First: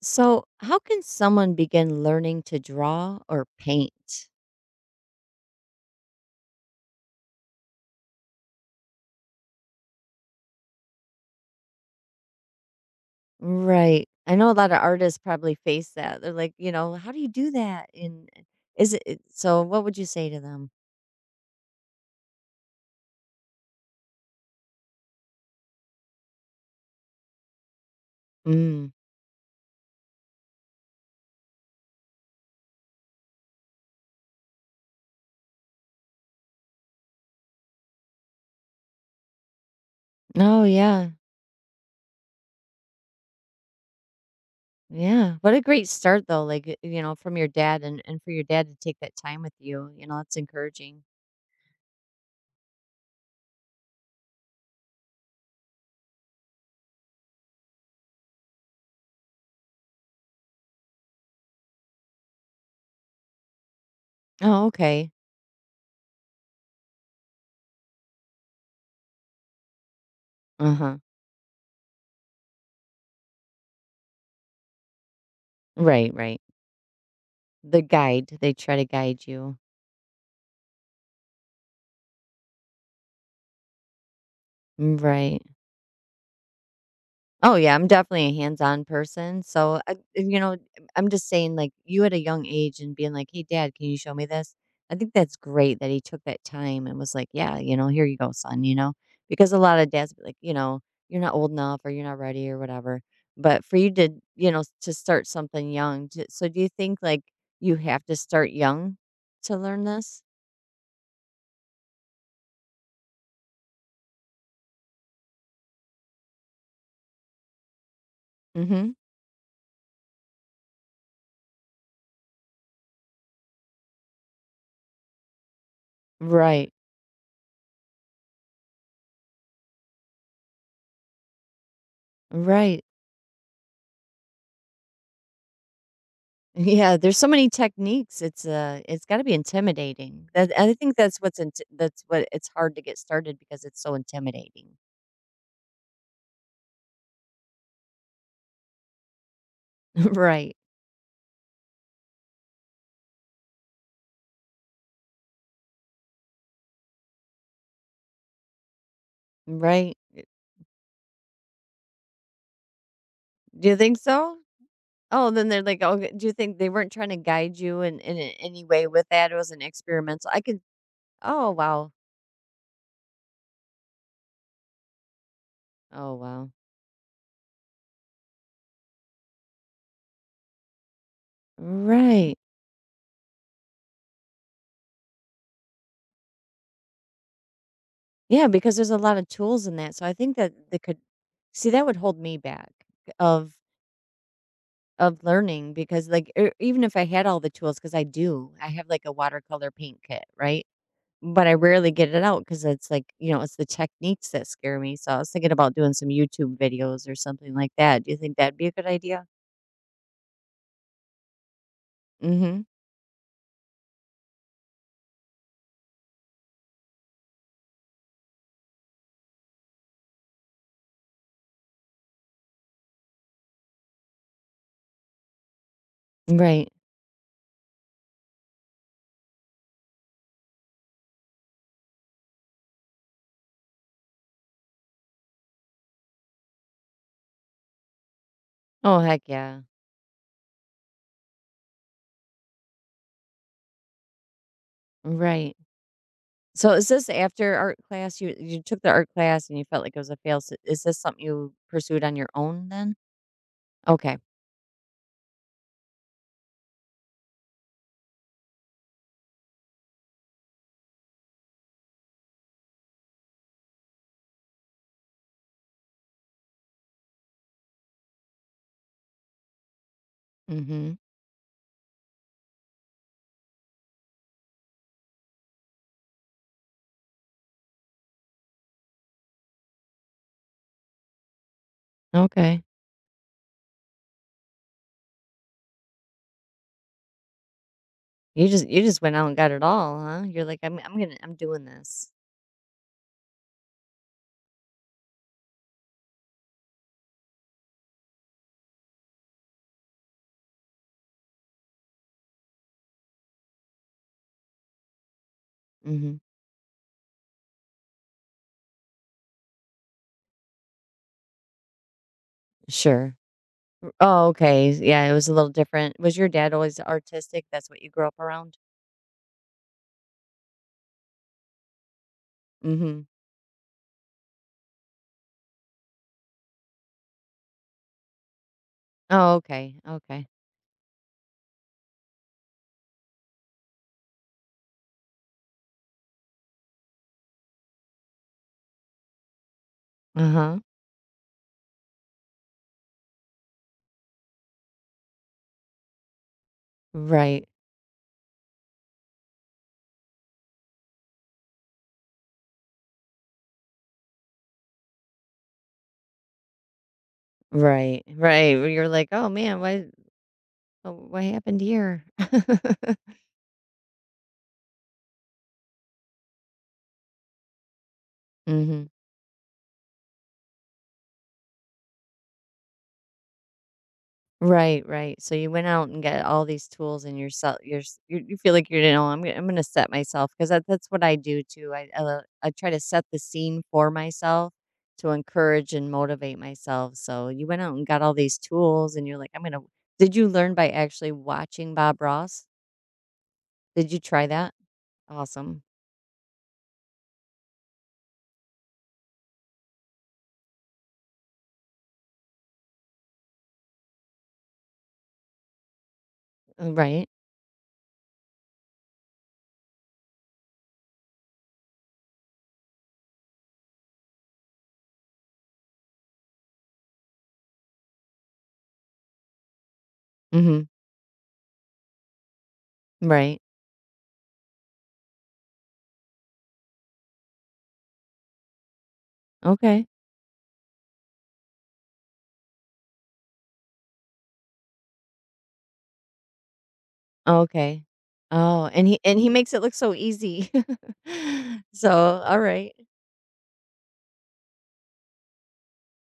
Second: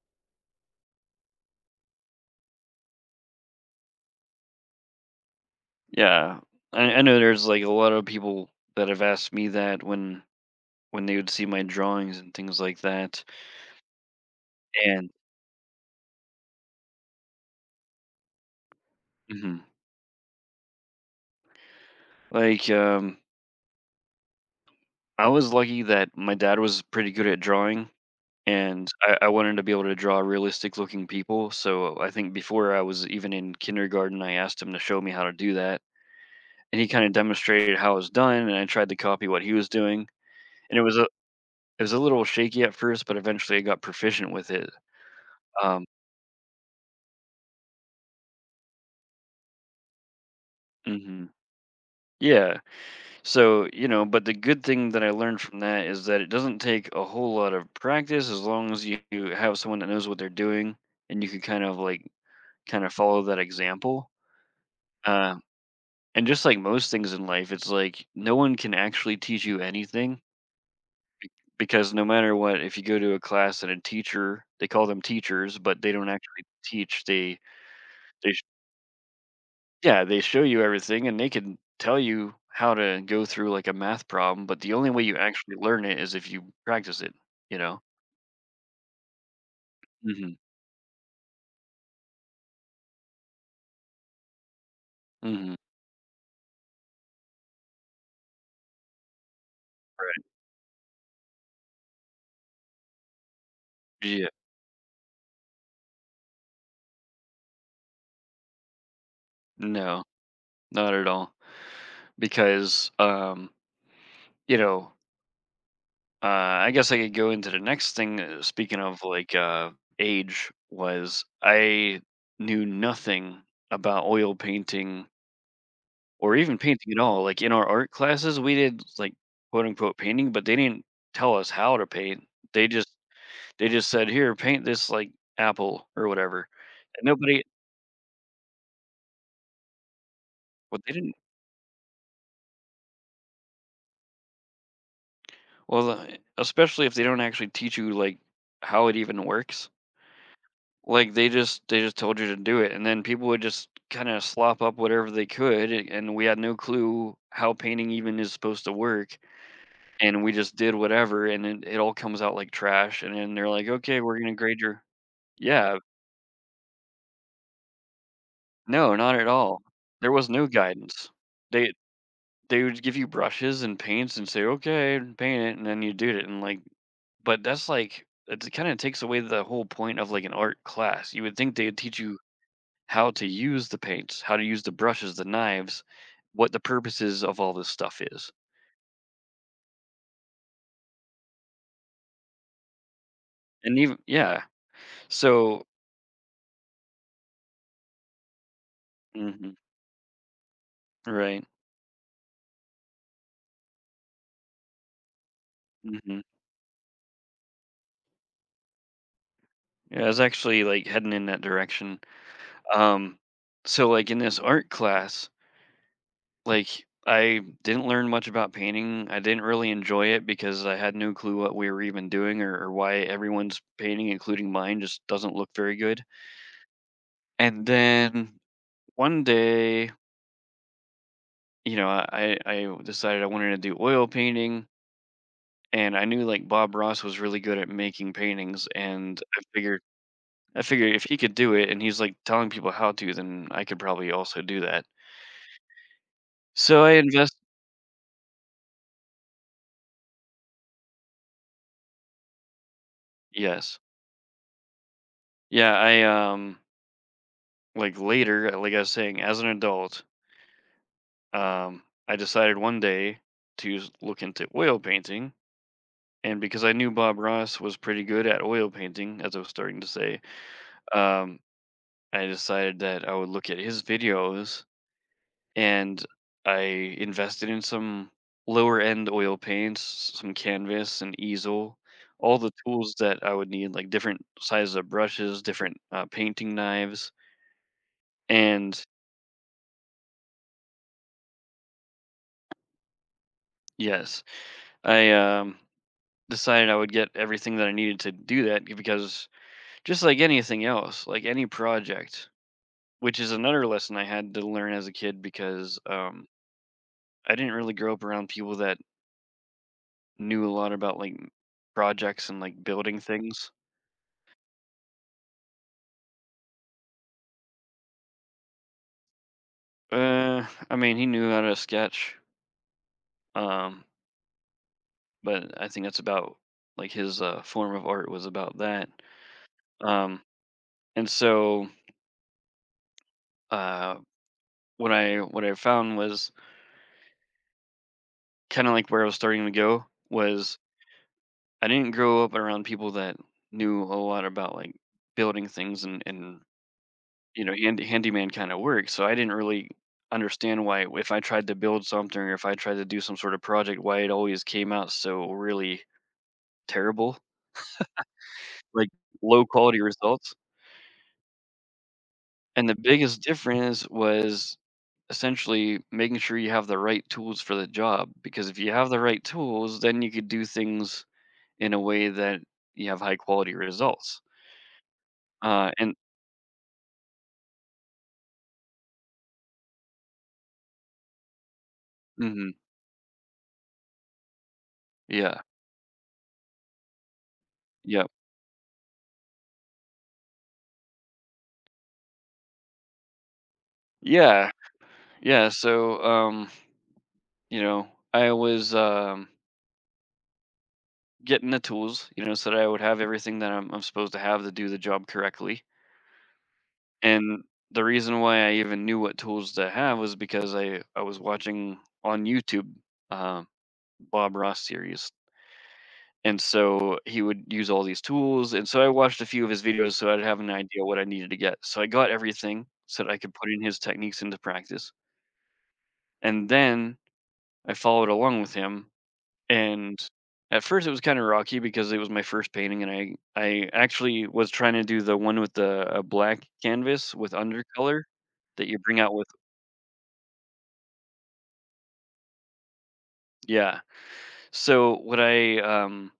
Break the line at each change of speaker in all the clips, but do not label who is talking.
So, how can someone begin learning to draw or paint?
Yeah, I know there's like a lot of people that have asked me that when they would see my drawings and things like that.
Right. I know a lot of
And
artists probably face that. They're like, you know, how do you do that? And is it it- so?
Mhm.
What would you say to them?
like, I was lucky that my dad was pretty good at drawing,
Mm.
and I wanted to be able to draw realistic looking people. So I think before I was even in kindergarten, I asked him to show me how to do that, and he kind of demonstrated how it was done, and I tried to copy what he was doing,
Oh,
and
yeah.
it was a little shaky at first, but eventually I got proficient with it.
Yeah. What a
Um,
great start, though. Like, you know, from your dad and, for your dad to take that time with you, you know, that's encouraging.
mhm. Yeah, so you know, but the good thing that I learned from that is that it doesn't take a whole lot of practice as long as you have someone that knows what they're doing and you can kind of follow that example.
Oh, okay.
Uh, and just like most things in life, it's like no one can actually teach you anything
Uh huh.
because no matter what, if you go to a class and a teacher, they call them teachers, but they don't
Right, right.
actually teach. They
The
they
guide, they try to guide you.
Yeah, they show you everything and they can tell you how to go through like a math problem, but the only
Mm.
way you
Right.
actually learn it is if you practice it,
Oh,
you
yeah,
know?
I'm definitely a hands-on person, so,
Mhm.
I'm just saying, like, you at a young age and being like, "Hey, dad, can you show me this?" I think that's
Mhm.
great that he took that time and was like, "Yeah, you know, here you go, son," you know? Because a lot of dads
Right.
be like, you know, "You're not old enough," or "You're not ready," or whatever, but for you to,
Yeah.
you know, to start something young, to so do you think, like, you have to start young to learn
No,
this?
not at all. Because you know, I guess I could go into the next thing speaking
Mhm.
of like age was I knew nothing about oil painting or even
Right.
painting at all. Like, in our art classes, we did, like, quote, unquote, "painting," but they didn't tell us how to paint. They
Right.
just they just said, "Here, paint this, like, apple," or whatever,
Yeah,
and
there's so
nobody
many techniques. It's got to be intimidating. That I
well, they
think
didn't
that's that's what it's hard to get started because it's so intimidating.
well, especially if they don't actually teach you, like, how it even works.
Right.
Like, they just told you to do it, and then people would just kinda slop up whatever they could, a and we had no clue how painting even is supposed to work,
Right.
and we just did whatever, and then it all comes out like trash, and then they're like,
Do you think
"Okay, we're gonna
so?
grade your."
Oh, then they're
Yeah,
like, "Oh, do you think they weren't trying to guide you in any way
no,
with
not at
that? It was
all.
an
There was
experimental." I
no
could.
guidance.
Oh,
They
wow.
they would give you brushes and paints and say, "Okay, paint it," and then you
Oh,
do it, and
wow.
like, but that's like it kind of takes away the whole point of like an art class. You would think they'd teach you
Right.
how to use the paints, how to use the brushes, the knives, what the purposes of all this stuff is,
Yeah, because there's a lot of tools in that. So I think that they could. See, that would hold me back of.
and even yeah.
Of
So
learning because, like, e even if I had all the tools because I do, I have, like, a
hmm
watercolor paint kit, right?
right,
But I rarely get it out because it's, like, you know, it's the techniques that scare me, so I was thinking about doing some
hmm
YouTube videos or something like that. Do you think that'd be a good idea?
yeah, I was actually like heading in that direction.
Mhm.
Um, so like in this art class. Like, I didn't learn much about painting. I didn't really enjoy it because I had no clue what we were even doing or why everyone's painting, including mine, just doesn't look very good.
Right.
And then one day, you know, I decided I wanted to do oil painting and I knew like Bob Ross was really good at making paintings
Oh,
and
heck yeah.
I figured if he could do it and he's like telling people how to, then I could probably also do that.
Right. So
So
is
I
this
invest
after art class? You took the art class and you felt like it was a fail s is this something you pursued on your own then?
yes.
Okay.
Yeah, I like later, like I was saying, as an adult, um, I decided one day to look into oil painting. And because I knew Bob Ross was pretty good at oil painting, as I was starting to say,
Mhm.
um, I decided that I would look at his videos and I invested in some lower end oil paints, some canvas, and easel, all the
Okay.
tools that I would need, like different sizes of brushes, different painting knives.
You just you
And
just went out and got it all, huh? You're like, I'm gonna I'm doing this."
yes, I decided I would get everything that I needed to do that because just like anything else, like any project, which is another lesson I had to learn as a kid because
Mhm.
I didn't really grow up around people that knew a lot about like projects and like building
Sure.
things.
Oh, okay. Yeah, it was a little different. Was your dad always artistic? That's what you grew up around?
I mean, he knew how to sketch,
Mhm.
um, but I think that's about like his form of art was about that.
Oh, okay.
Um,
Okay.
and so uh, what I found was kind of like where I was starting to go
Uh-huh.
was I didn't grow up around people that knew a lot about like building things and you
Right.
know handyman kind of work, so I didn't really understand why if I tried to build something or if I tried to do some sort of project, why it always came out so really terrible,
Right. Right. Well, you're
like
like, "Oh,
low
man,
quality results.
what happened here?"
And the biggest difference was essentially making sure you have the right tools for the job because if you
Mhm.
have the right tools, then you could do things in a way that you have high quality results.
Right, right. So you went
Uh,
out
and
and got all these tools and you feel like you're you know, I'm gonna. I'm gonna set myself because that, that's what I do too. I
mhm,
try to set the scene for myself to
yeah.
encourage and motivate myself. So you went out and got
Yep.
all these tools and you're like, I'm gonna. Did you learn by actually watching Bob Ross? Did you try
Yeah.
that?
Yeah.
Awesome.
So, you know, I was getting the tools, you know, so that I would have everything that I'm supposed to have to do the job correctly.
Right.
And the reason why I even knew what tools to have was because I was watching on YouTube uh, Bob Ross series. And so he would use all these tools. And so I watched a few of his videos so I'd have an
Mm-hmm.
idea what I needed to get. So I got everything so that I could
Right.
put in his techniques into practice. And then I followed along with him
Okay.
and at first it was kind of rocky because it was my first painting and I actually was trying to do the one with the a black canvas with
Okay.
undercolor
Oh,
that you
and
bring out with
he makes it look so easy. So all right.
yeah so what I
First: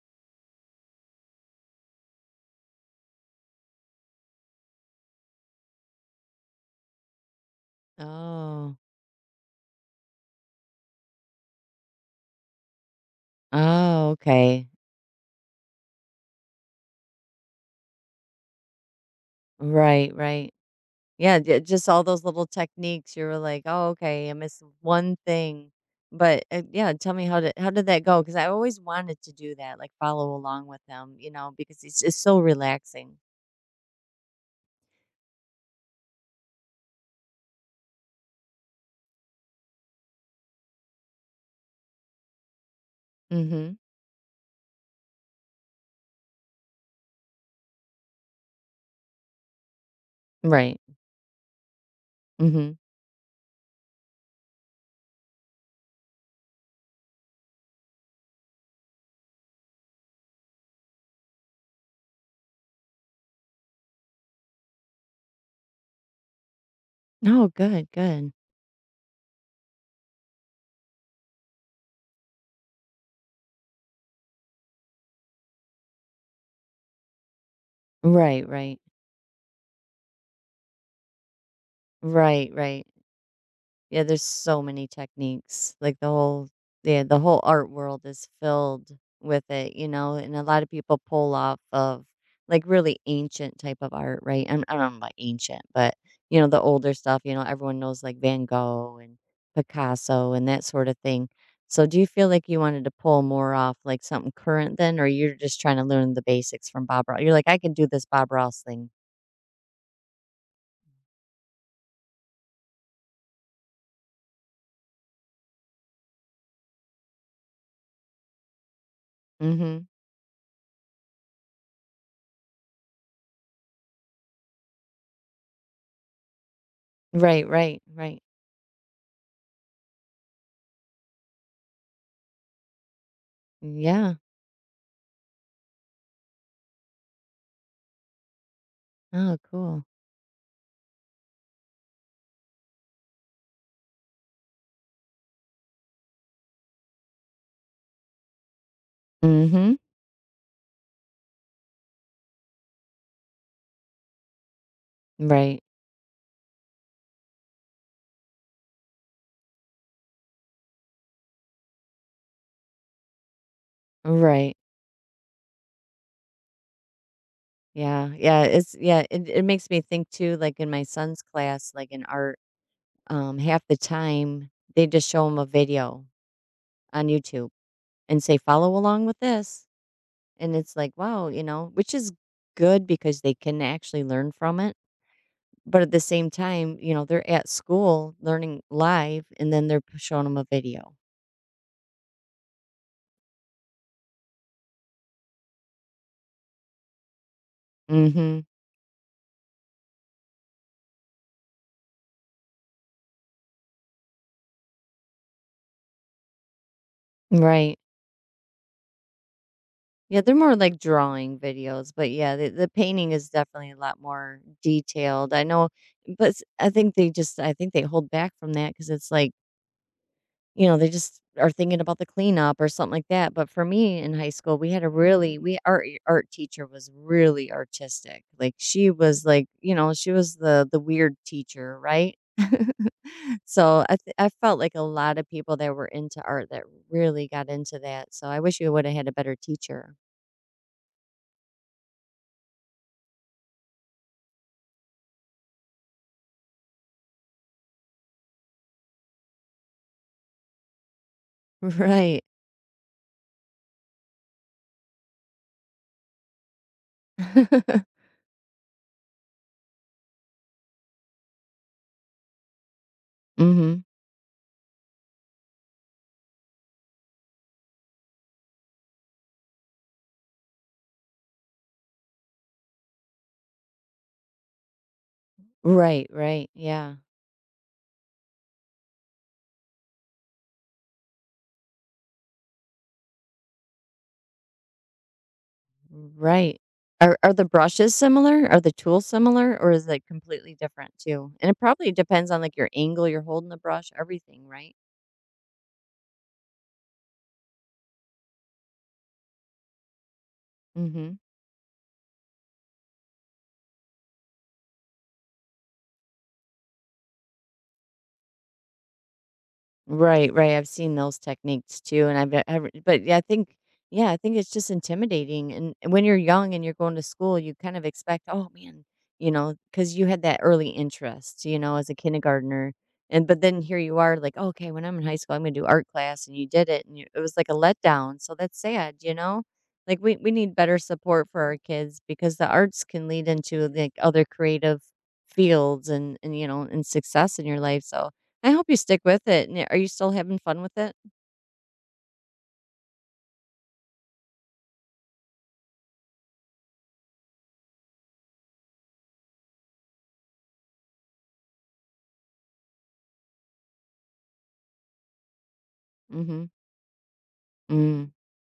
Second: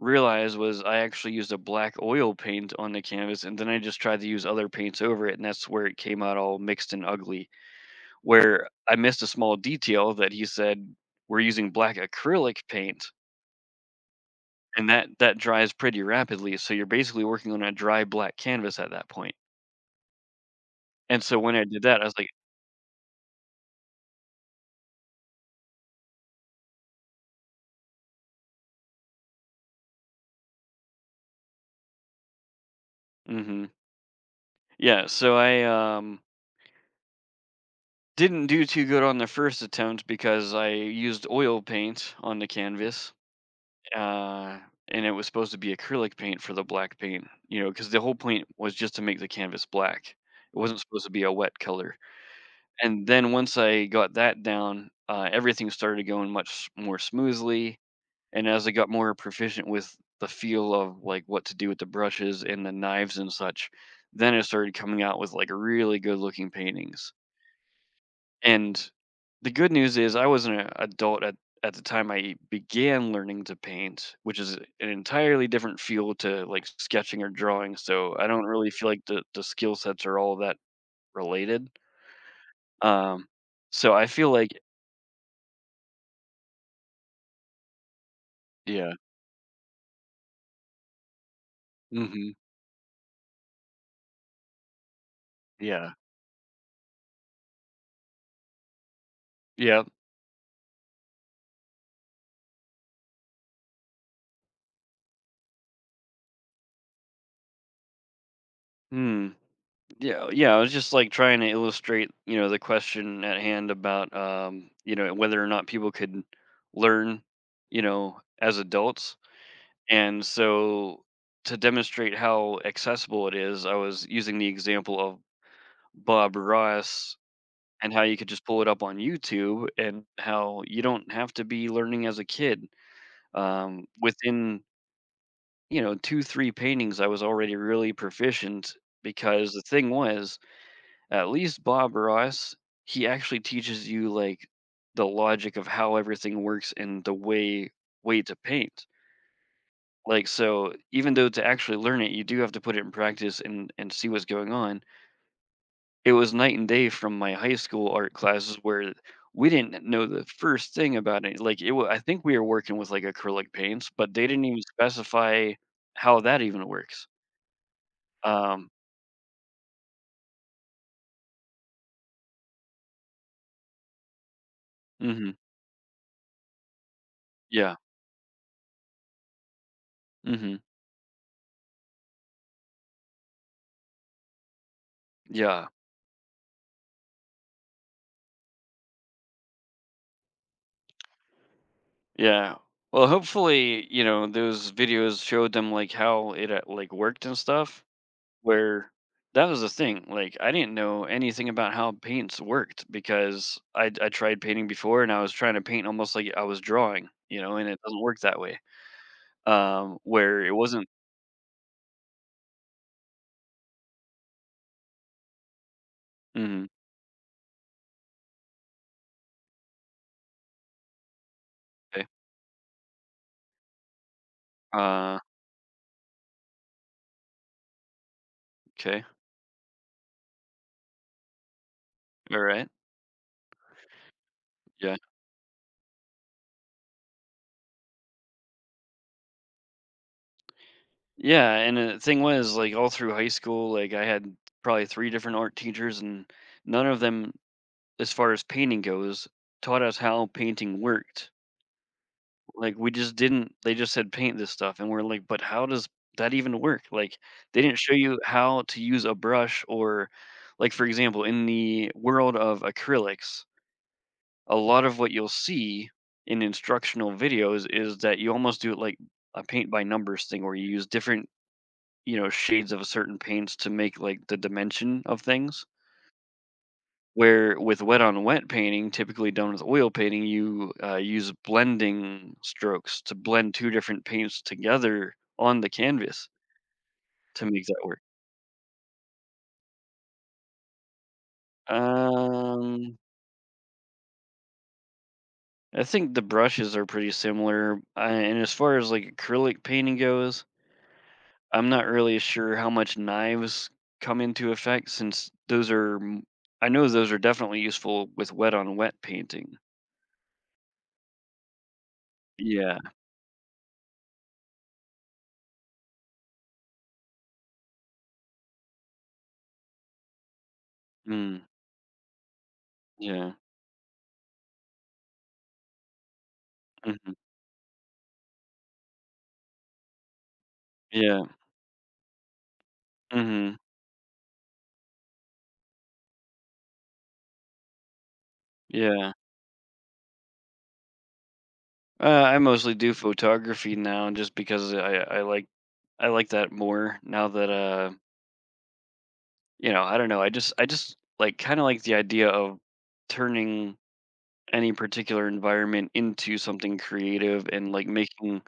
realized was I actually used a black oil paint on the canvas and then I just tried to use other paints over it and that's where it came out all mixed and ugly where
Oh.
I missed a small detail that he said we're using black acrylic paint.
Oh, okay.
And that dries pretty rapidly, so you're basically working on a dry black canvas at that point.
Right, right.
And
Yeah,
so when I did
just
that,
all
I was
those
like
little techniques. You were like, "Oh, okay, I missed one thing." But yeah, tell me how did that go? Because I always wanted to do that, like follow along with them, you know, because it's just so relaxing.
mhm. Yeah, so I, didn't do too good on the first attempt because I used oil paint on the canvas,
Mm-hmm.
uh, and it was supposed to be acrylic paint for the black paint, you know, because the whole point was just to make the canvas black. It
Right.
wasn't supposed to be a wet color.
Mm-hmm.
And then once I got that down, everything started going much more smoothly, and as I got more proficient with the feel of like what to do with the brushes and the knives and such, then I started coming out with like really good looking paintings.
Oh, good, good.
And the good news is I was an adult at the time I began learning to paint, which is an entirely different feel to like sketching or drawing. So I don't
Right,
really
right,
feel like the skill sets are all that related.
right, right.
Um, so
Yeah,
I
there's
feel like,
so many techniques. Like the whole yeah, the whole art world is filled
yeah,
with it, you know, and a lot of people pull off of
hmm
like really ancient type of art, right? And I don't know about ancient,
yeah,
but you know, the older stuff, you know, everyone knows like Van Gogh and
yeah.
Picasso and that sort of thing. So do you feel like you wanted to pull more off like something current then, or you're just trying to learn the basics from Bob Ross? You're like, I can do this Bob Ross thing.
Hmm. Yeah, yeah, I was just like trying to illustrate, you know, the question at hand about you know, whether or not people could learn, you know, as adults.
Mm-hmm.
And so to demonstrate how accessible it is, I was using the example of Bob Ross
Right, right,
and how you
right.
could just pull it up on YouTube and how you don't have to be learning as a kid.
Yeah.
Within, you know, two, three paintings, I was already really proficient
Oh,
because the
cool.
thing was at least Bob Ross, he actually teaches you like the logic of how everything works and the way to paint.
Mm-hmm.
Like so even though to actually learn it, you do have to put it in practice and see what's going on.
Right.
It was night and day from my high school art classes where we didn't know the first thing about it. Like it wa I think we were working with like acrylic paints, but they didn't
Right.
even specify how that even works.
Yeah. Yeah.
Um
It's yeah, it makes me think too, like in my son's class, like in art, half the time they just show
mhm.
him a video on YouTube
Yeah.
and say, follow along with this. And
Mhm.
it's like, wow, you know, which is good because they can actually learn from it.
Yeah.
But at the same time, you know, they're at school learning live and then they're showing them a video.
Yeah. Well, hopefully, you know, those videos showed them like how it like worked and stuff
Mm-hmm.
where that was the thing. Like I didn't know anything about how paints worked because I tried painting before and I was trying to paint almost like I was drawing, you know, and
Right.
it doesn't work that way.
Yeah, they're
Where it
more like
wasn't
drawing videos, but yeah, the painting is definitely a lot more detailed. I know, but
mhm,
I think they just, I think they hold back from that because it's like, you know, they just are thinking about the
okay.
cleanup or something like that. But for me in high school, we had a
Uh
really, we, our art teacher was really artistic. Like she
okay.
was like, you know, she was the weird teacher, right?
All right.
So I felt like a
Yeah.
lot of people that were into art that really got into that. So I wish we would have had a better teacher.
Yeah, and the thing was like all through high school, like I had probably three different art teachers and none of them as far as painting goes, taught us how painting worked.
Right.
Like we just didn't they just said paint this stuff and we're like, "But how does that even work?" Like they didn't show you how to use a brush or like for example, in the world of acrylics,
Mhm.
a lot of what you'll see in instructional videos is that you almost do it like a paint by numbers thing where you use different, you know, shades of certain paints to make like the dimension of things.
Right, right, yeah,
Where with wet on wet painting, typically done with oil painting, you use blending strokes to blend two different paints together on the canvas
right. Are the
to make that
brushes
work.
similar? Are the tools similar, or is it completely different too? And it probably depends on like your
Um,
angle you're holding the brush, everything, right?
I think the brushes are pretty similar. And as far as like acrylic painting goes,
Mhm.
I'm not really sure how much knives come into effect since those are, I know those are definitely useful with wet on wet painting.
Right, right, I've seen those techniques too, and I've b ever
Yeah.
but yeah, I think it's just intimidating, and when you're young and you're going to school, you kind of expect, "Oh, man," you know, because you had that early
Mm,
interest, you know, as a kindergartner, and
yeah.
but then here you are like, "Okay, when I'm in high school, I'm gonna do art class," and you did it, and you
Hmm.
it was like a letdown, so that's sad, you know? Like, we need better
Yeah.
support for our kids because the arts can lead
Hmm.
into, like, other creative fields and, you know, and success in your life, so I hope you stick
Yeah.
with it, and are you still having fun with it?
I mostly do photography now just because I like that more now that you know, I don't know. I just like kind of like the idea of turning any particular environment
Mm.
into
Mhm.
something creative and like
Mm.
making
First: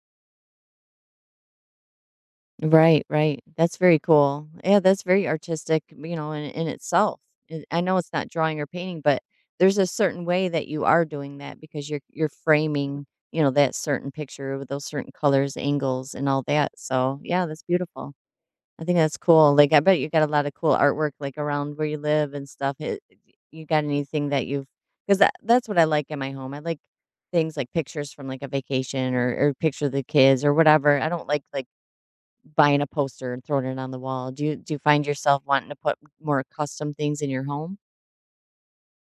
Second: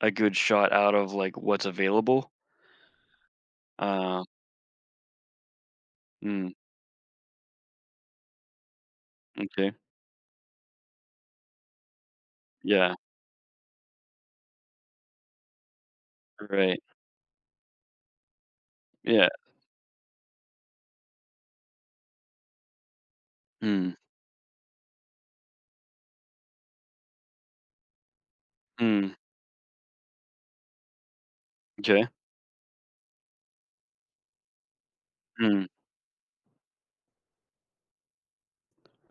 a good shot out of like what's available.
Right, right. That's very
Uh
cool. Yeah, that's very artistic, you know, in
mm,
itself. I know it's not drawing or painting, but
okay.
there's a certain way that you are doing that because you're
Yeah,
framing, you know, that certain picture with those certain colors, angles, and all that,
right.
so, yeah, that's beautiful. I think that's
Yeah.
cool. Like, I bet you got a lot of cool artwork, like, around where you live and stuff. You got
Mm,
anything that you've, because that, that's what I like in my home. I like things like pictures from like a
mm,
vacation or picture of the kids or whatever. I don't like
okay.
buying a poster and throwing it on the wall. Do you find yourself
Mm.
wanting to put more custom things in your home?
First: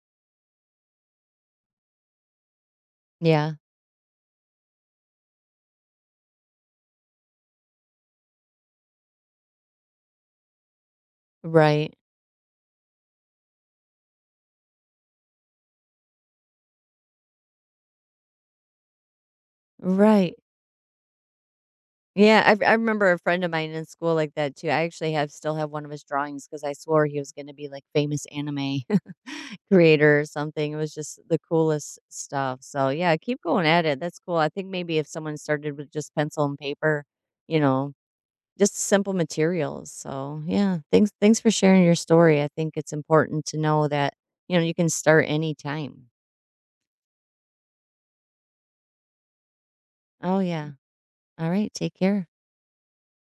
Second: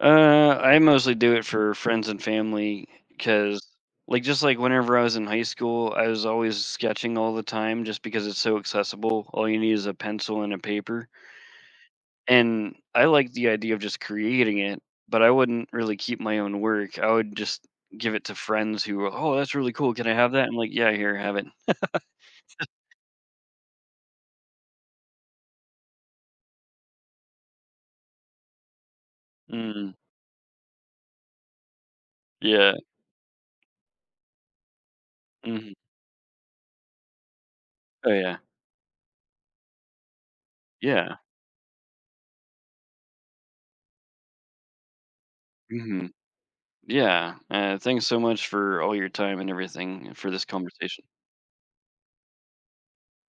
I mostly do it for friends and family
Yeah.
because, like, just like whenever I was in high school, I was always sketching all the time just because it's so accessible. All you need is a pencil and a paper.
Right.
And I like the idea of just creating it, but I wouldn't really keep my own work. I would just give it to friends who, were, oh, that's really cool. Can I have
Right.
that? I'm like, yeah, here, have it.
Yeah, I remember a friend of mine in school like that too. I actually have still have one of his drawings because I swore he was going to be like famous anime
Mm,
creator or something. It was just the coolest stuff.
yeah.
So yeah, keep going at it. That's cool. I think maybe if someone
Hmm.
started with just pencil and paper, you know,
Oh, yeah.
just simple materials. So yeah,
Yeah.
thanks for sharing your story. I think it's important to know that you know you can start
Hmm.
anytime.
Yeah. Thanks so much for all your time and everything for
Oh
this
yeah.
conversation.
All right. Take care.